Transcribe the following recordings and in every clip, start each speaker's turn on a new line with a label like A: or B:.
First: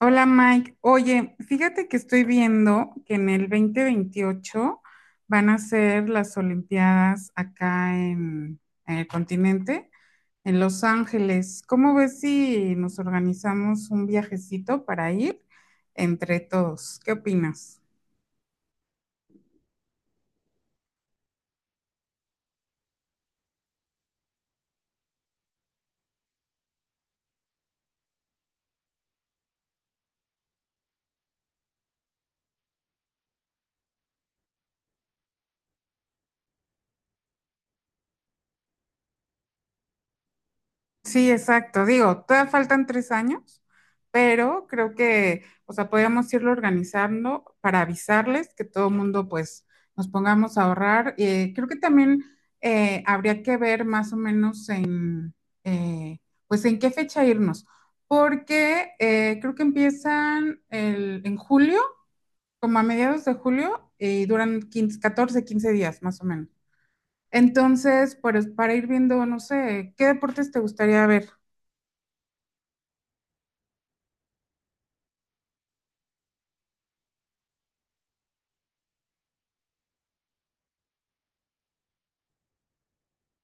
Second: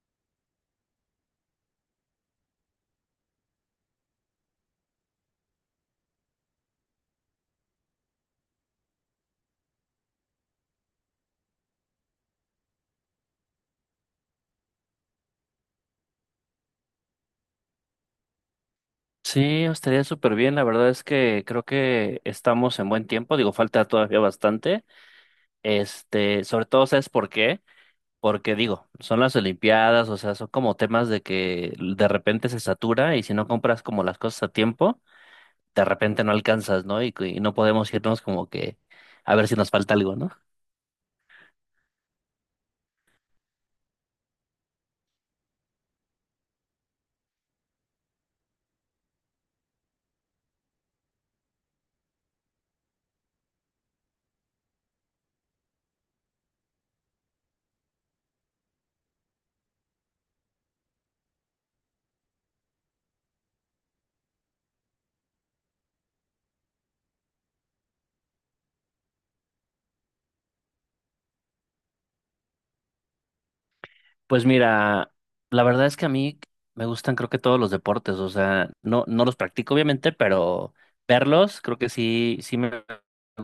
A: Hola Mike, oye, fíjate que estoy viendo que en el dos mil veintiocho van a ser las Olimpiadas acá en el continente, en Los Ángeles. ¿Cómo ves si nos organizamos un viajecito para ir entre todos? ¿Qué opinas?
B: Sí, estaría súper bien. La verdad es que creo que estamos en buen tiempo. Digo, falta todavía bastante. Este, sobre todo, ¿sabes por qué? Porque digo, son las Olimpiadas, o sea, son como temas de que de repente se satura y si no compras como las cosas a tiempo, de repente no alcanzas, ¿no? Y no podemos irnos como que a ver si nos falta algo, ¿no?
A: Sí, exacto. Digo, todavía faltan tres años, pero creo que, o sea, podríamos irlo organizando para avisarles que todo el mundo, pues, nos pongamos a ahorrar. Creo que también habría que ver más o menos eh, pues, en qué fecha irnos, porque creo que empiezan en julio, como a mediados de julio, y duran 15, 14, 15 días, más o menos. Entonces, pues, para ir viendo, no sé, ¿qué deportes te gustaría ver?
B: Pues mira, la verdad es que a mí me gustan creo que todos los deportes, o sea, no los practico obviamente, pero verlos creo que sí, sí me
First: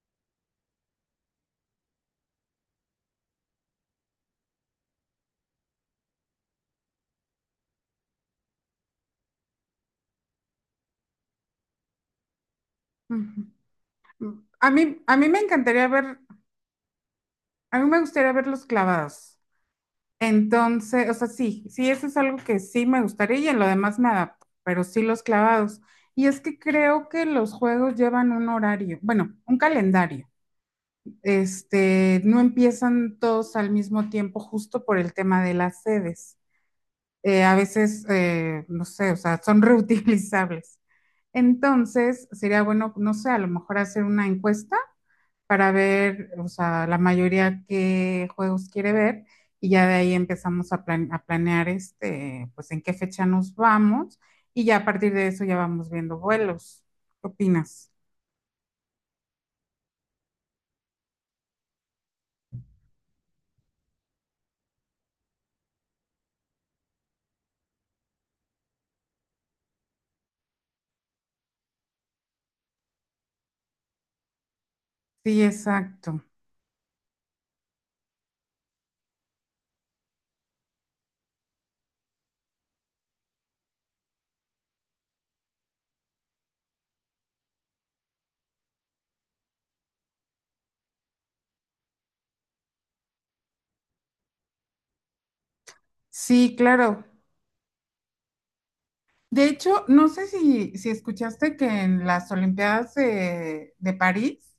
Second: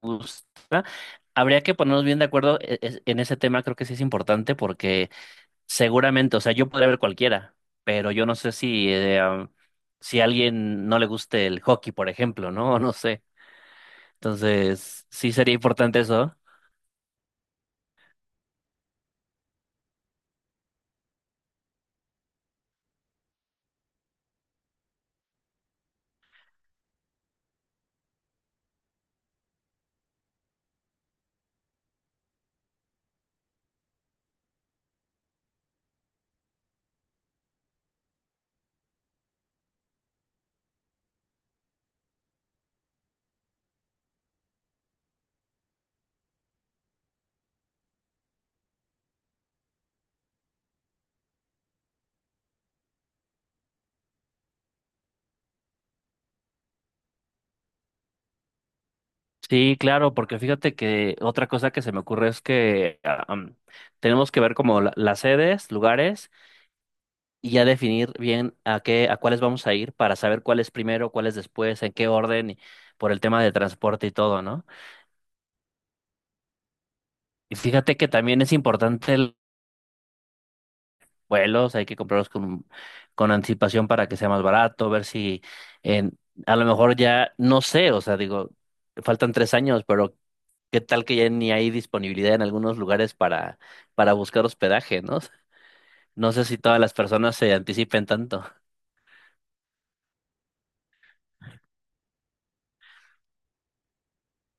B: gusta. Habría que ponernos bien de acuerdo en ese tema, creo que sí es importante porque seguramente, o sea, yo podría ver cualquiera, pero yo no sé si, si a alguien no le guste el hockey, por ejemplo, ¿no? No sé.
A: Ujú. a mí,
B: Entonces,
A: a mí
B: sí
A: me
B: sería
A: encantaría
B: importante
A: ver,
B: eso.
A: a mí me gustaría verlos clavados. Entonces, o sea, sí, sí, eso es algo que sí me gustaría y en lo demás me adapto, pero sí los clavados. Y es que creo que los juegos llevan un horario, bueno, un calendario. Este, no empiezan todos al mismo tiempo justo por el tema de las sedes. A veces, no sé, o sea, son reutilizables. Entonces, sería bueno, no sé, a lo mejor hacer una encuesta para ver, o sea, la mayoría qué juegos quiere ver y ya de ahí empezamos a planear este, pues en qué fecha nos vamos y ya a partir de eso ya vamos viendo vuelos. ¿Qué opinas?
B: Sí, claro, porque fíjate que otra cosa que se me ocurre es que tenemos que ver como las sedes, lugares y ya definir bien a qué, a cuáles vamos a ir para saber cuál es primero, cuál es después, en qué orden, y por el tema de transporte y todo, ¿no?
A: Sí, exacto.
B: Y fíjate que también es importante el vuelos, hay que comprarlos con anticipación para que sea más barato, ver si en, a lo mejor ya, no sé, o sea, digo, faltan 3 años, pero qué tal que ya ni hay disponibilidad en algunos lugares para buscar hospedaje, ¿no? No sé
A: Sí,
B: si todas las
A: claro.
B: personas se anticipen tanto.
A: De hecho, no sé si escuchaste que en las Olimpiadas de París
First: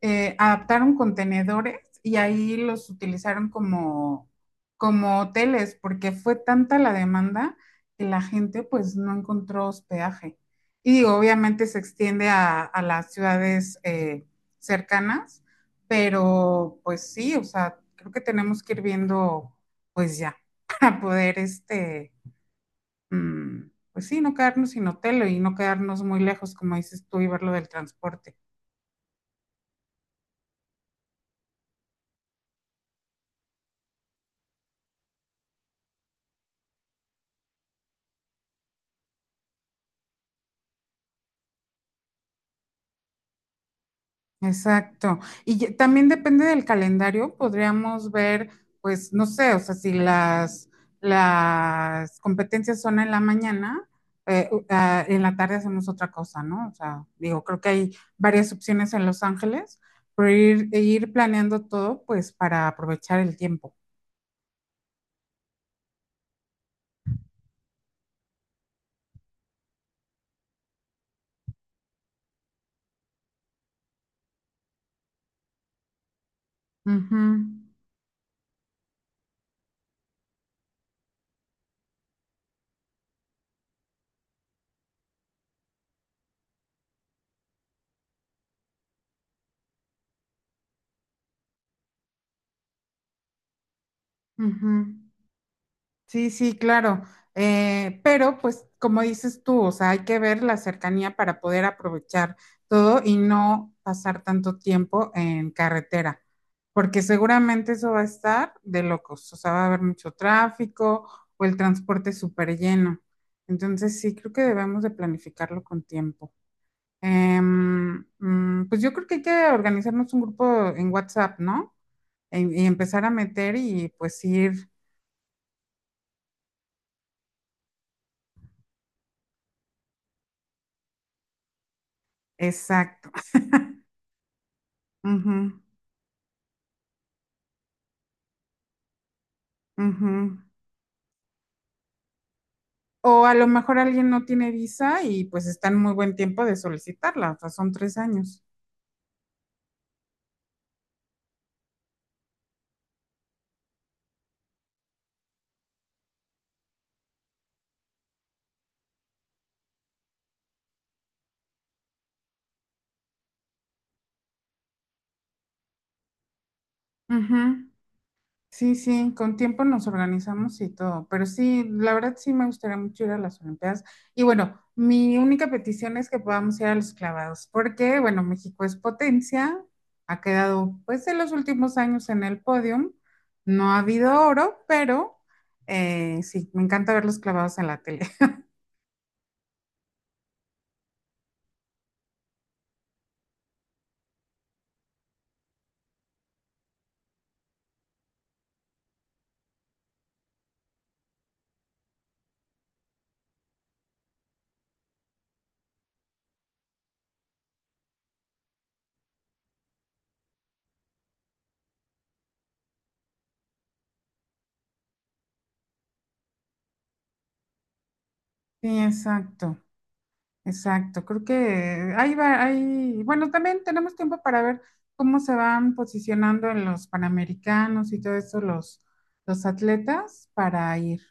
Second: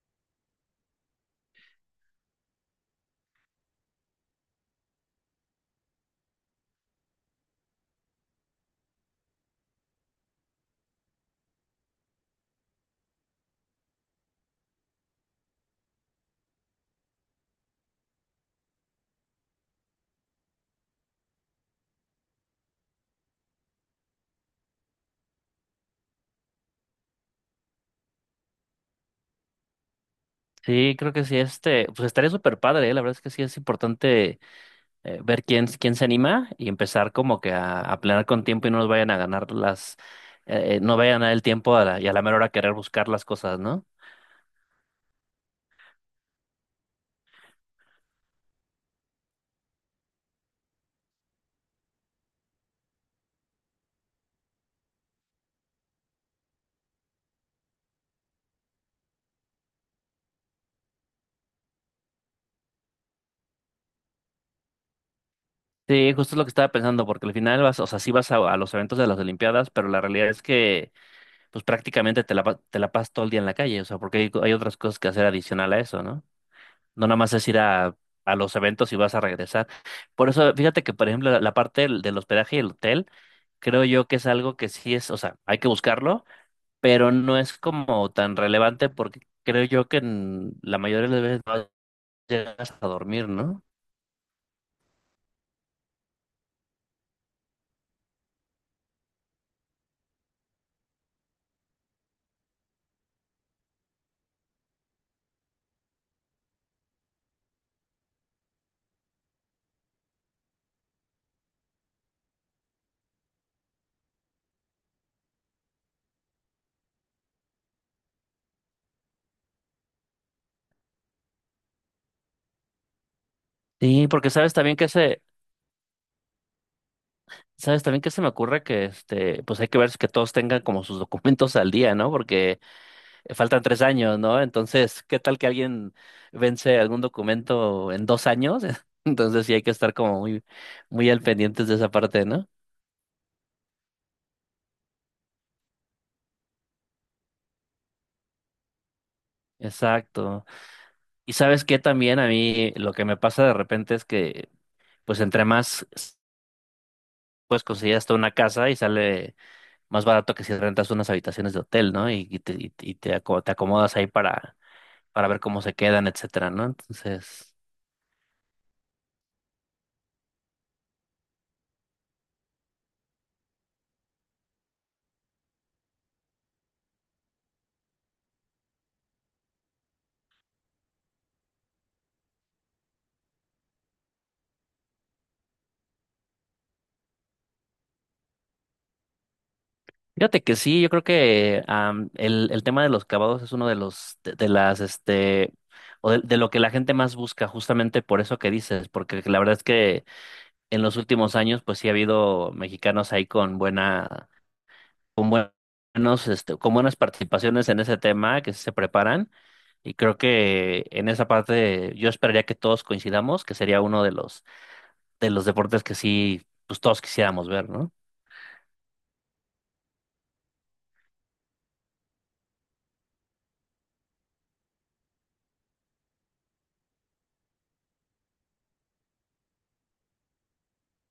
A: adaptaron contenedores y ahí los utilizaron como hoteles, porque fue tanta la demanda que la gente pues no encontró hospedaje. Y digo, obviamente se extiende a las ciudades cercanas, pero pues sí, o sea, creo que tenemos que ir viendo pues ya para poder este, mm, pues sí, no quedarnos sin hotel y no quedarnos muy lejos, como dices tú, y ver lo del transporte.
B: Sí, creo que sí, este, pues estaría súper padre, ¿eh? La verdad es que sí es importante ver quién, quién se anima y empezar como que a planear con tiempo y no nos vayan a ganar las, no vayan a dar el tiempo a la mera hora querer buscar las cosas, ¿no?
A: Exacto. Y también depende del calendario, podríamos ver, pues, no sé, o sea, si las competencias son en la mañana, en la tarde hacemos otra cosa, ¿no? O sea, digo, creo que hay varias opciones en Los Ángeles, pero ir planeando todo, pues, para aprovechar el tiempo.
B: Sí, justo es lo que estaba pensando, porque al final vas, o sea, sí vas a los eventos de las Olimpiadas, pero la realidad es que pues prácticamente te la, te la pasas todo el día en la calle, o sea, porque hay otras cosas que hacer adicional a eso, ¿no? No nada
A: Ujú,
B: más es ir a los eventos y vas a regresar. Por eso, fíjate que, por ejemplo, la parte del, del hospedaje y el hotel, creo yo que es algo que sí es, o sea, hay que buscarlo, pero no es como tan relevante porque creo yo que en la mayoría de las veces no llegas a dormir, ¿no?
A: ujú. Sí, sí, claro. Pero pues como dices tú, o sea, hay que ver la cercanía para poder aprovechar todo y no pasar tanto tiempo en carretera, porque seguramente eso va a estar de locos, o sea, va a haber mucho tráfico o el transporte súper lleno. Entonces sí, creo que debemos de planificarlo con tiempo. Pues yo creo que hay que organizarnos un grupo en WhatsApp, ¿no? Y empezar a meter y
B: Sí,
A: pues
B: porque sabes
A: ir,
B: también que se, sabes también que se me ocurre que este, pues hay que ver que todos tengan como sus documentos al día, ¿no? Porque
A: exacto.
B: faltan 3 años, ¿no? Entonces, ¿qué tal que
A: Ujú,
B: alguien vence algún documento en 2 años? Entonces sí hay que estar como
A: ujú.
B: muy, muy al pendientes de esa parte, ¿no?
A: O a lo mejor alguien no tiene visa y pues está en muy buen tiempo de solicitarla, o sea, son tres años.
B: Exacto. Y sabes que también a mí lo que me pasa de repente es que, pues entre más, pues consigues hasta una casa y sale más barato que si rentas unas habitaciones de hotel, ¿no? Te acomodas ahí para ver cómo se quedan, etcétera, ¿no? Entonces...
A: Ujú. Sí, sí, con tiempo nos organizamos y todo, pero sí, la verdad sí me gustaría mucho ir a las Olimpiadas. Y bueno, mi única petición es que podamos ir a los clavados, porque bueno, México es potencia, ha quedado pues en los últimos años en el podium, no ha habido oro, pero sí, me encanta ver los clavados en la tele.
B: Fíjate que sí, yo creo que am, el tema de los clavados es uno de los, de las, este, o de lo que la gente más busca, justamente por eso que dices, porque la verdad es que en los últimos años, pues sí ha habido mexicanos ahí con buena, con buenos, este, con buenas participaciones en ese tema, que sí se preparan, y creo que en esa parte yo esperaría que todos coincidamos, que sería uno de los deportes que sí, pues todos quisiéramos ver, ¿no?
A: Sí, exacto. Exacto, creo que ahí va, ahí, bueno, también tenemos tiempo para ver cómo se van posicionando en los Panamericanos y todo eso los atletas para ir.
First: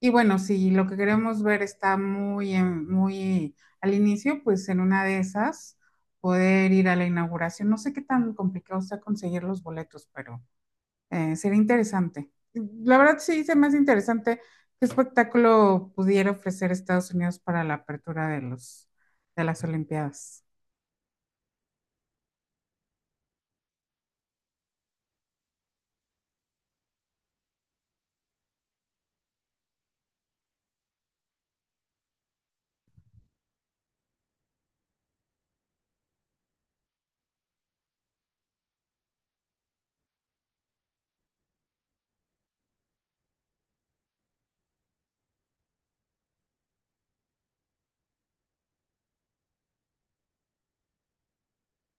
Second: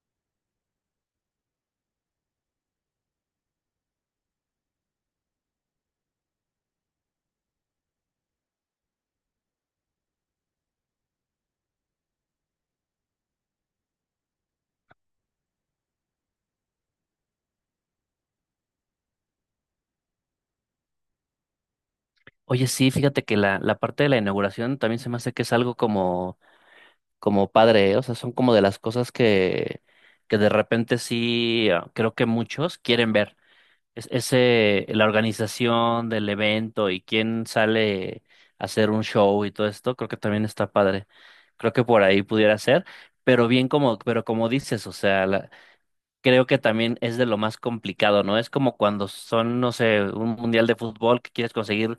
A: Y bueno, si lo que queremos ver está muy al inicio, pues en una de esas poder ir a la inauguración. No sé qué tan complicado sea conseguir los boletos, pero sería interesante. La verdad sí se me hace interesante qué espectáculo pudiera ofrecer Estados Unidos para la apertura de de las Olimpiadas.
B: Oye, sí, fíjate que la parte de la inauguración también se me hace que es algo como, como padre, ¿eh? O sea, son como de las cosas que de repente sí ah, creo que muchos quieren ver. Es, ese, la organización del evento y quién sale a hacer un show y todo esto, creo que también está padre. Creo que por ahí pudiera ser, pero bien como, pero como dices, o sea, creo que también es de lo más complicado, ¿no? Es como cuando son, no sé, un mundial de fútbol que quieres conseguir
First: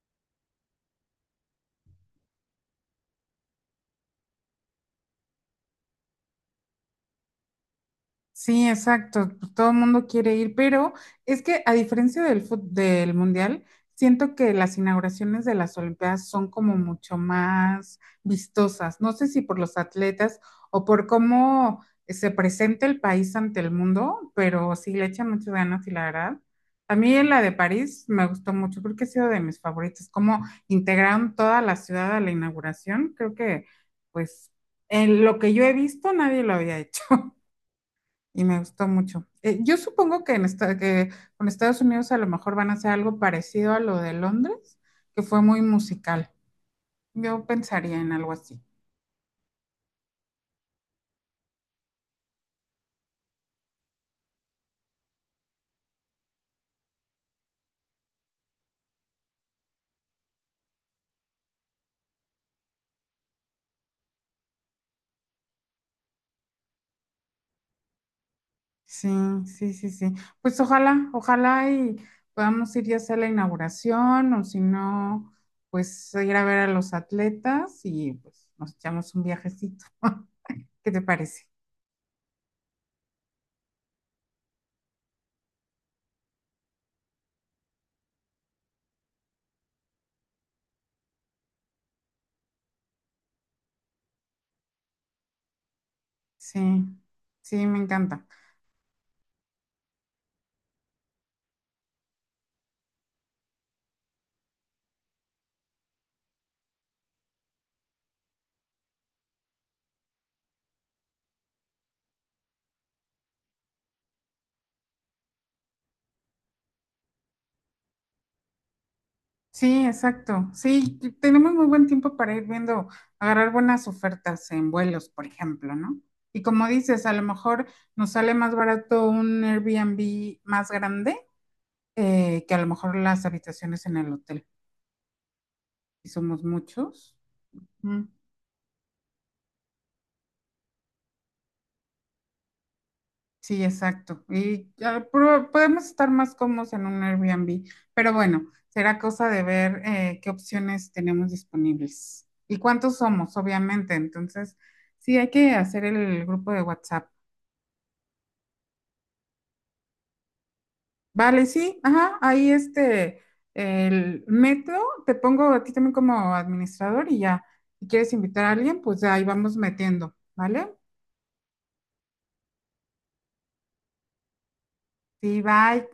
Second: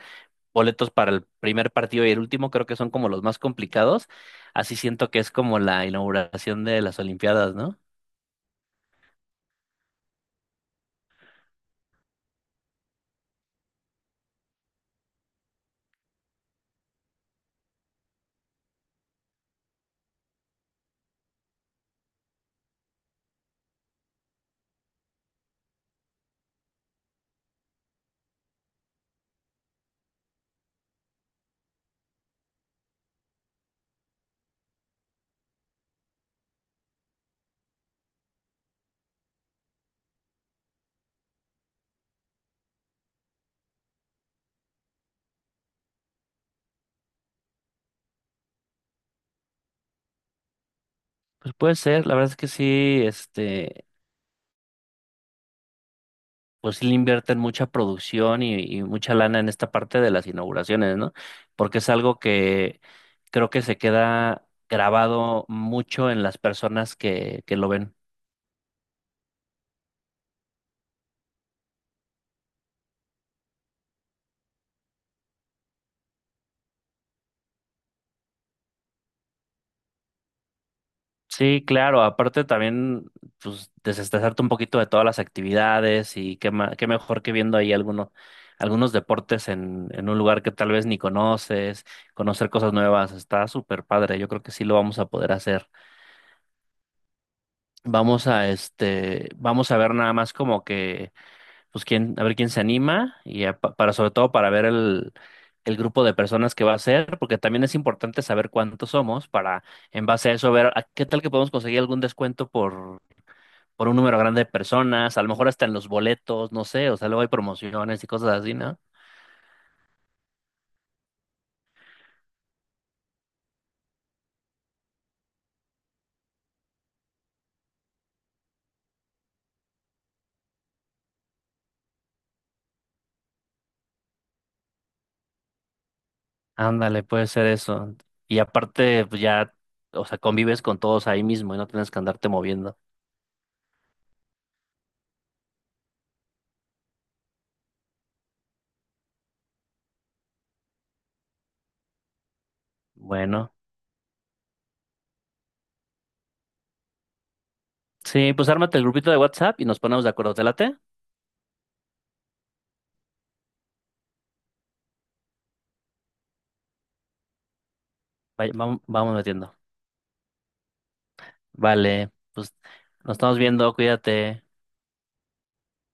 B: boletos para el primer partido y el último creo que son como los más complicados. Así siento que es como la inauguración de las Olimpiadas, ¿no?
A: Sí, exacto. Pues todo el mundo quiere ir, pero es que a diferencia del mundial, siento que las inauguraciones de las Olimpiadas son como mucho más vistosas. No sé si por los atletas o por cómo se presenta el país ante el mundo, pero sí le echan muchas ganas y la verdad. A mí en la de París me gustó mucho, creo que ha sido de mis favoritas. Cómo integraron toda la ciudad a la inauguración, creo que pues en lo que yo he visto nadie lo había hecho. Y me gustó mucho. Yo supongo que, que con Estados Unidos a lo mejor van a hacer algo parecido a lo de Londres, que fue muy musical. Yo pensaría en algo así.
B: Pues puede ser, la verdad es que sí, este, pues sí le invierten mucha producción y mucha lana en esta parte de las inauguraciones, ¿no? Porque es algo que creo que se queda grabado mucho en las personas que lo ven.
A: Sí, sí, sí, sí. Pues ojalá, ojalá y podamos ir ya sea a la inauguración o si no, pues ir a ver a los atletas y pues nos echamos un viajecito. ¿Qué te parece?
B: Sí, claro, aparte también, pues, desestresarte un poquito de todas las actividades y qué, qué mejor que viendo ahí alguno, algunos deportes en un lugar que tal vez ni conoces, conocer cosas nuevas, está súper padre, yo creo que sí lo vamos a poder hacer.
A: Sí, sí, me
B: Vamos
A: encanta.
B: a, este, vamos a ver nada más como que, pues, quién, a ver quién se anima y para, sobre todo para ver el grupo de personas que va a ser, porque también es importante saber cuántos somos para, en base a eso, ver a qué tal que podemos conseguir algún descuento por un número grande de personas, a lo mejor hasta en los boletos, no sé, o sea, luego hay promociones y cosas así, ¿no?
A: Sí, exacto. Sí, tenemos muy buen tiempo para ir viendo, agarrar buenas ofertas en vuelos, por ejemplo, ¿no? Y como dices, a lo mejor nos sale más barato un Airbnb más grande que a lo mejor las habitaciones en el hotel. Si somos
B: Ándale,
A: muchos.
B: puede ser eso.
A: Mm.
B: Y aparte, pues ya, o sea, convives con todos ahí mismo y no tienes que andarte moviendo.
A: Sí, exacto. Y ya podemos estar más cómodos en un Airbnb, pero bueno, será cosa de ver qué opciones tenemos disponibles y cuántos somos,
B: Bueno,
A: obviamente. Entonces, sí, hay que hacer el grupo de WhatsApp.
B: sí, pues ármate el grupito de WhatsApp y nos ponemos de acuerdo. ¿Te late?
A: Vale, sí, ajá, ahí este, el metro, te pongo a ti también como administrador y ya, si quieres invitar a alguien, pues
B: Vamos
A: ahí
B: metiendo.
A: vamos metiendo, ¿vale?
B: Vale, pues nos estamos viendo, cuídate.
A: Sí, bye.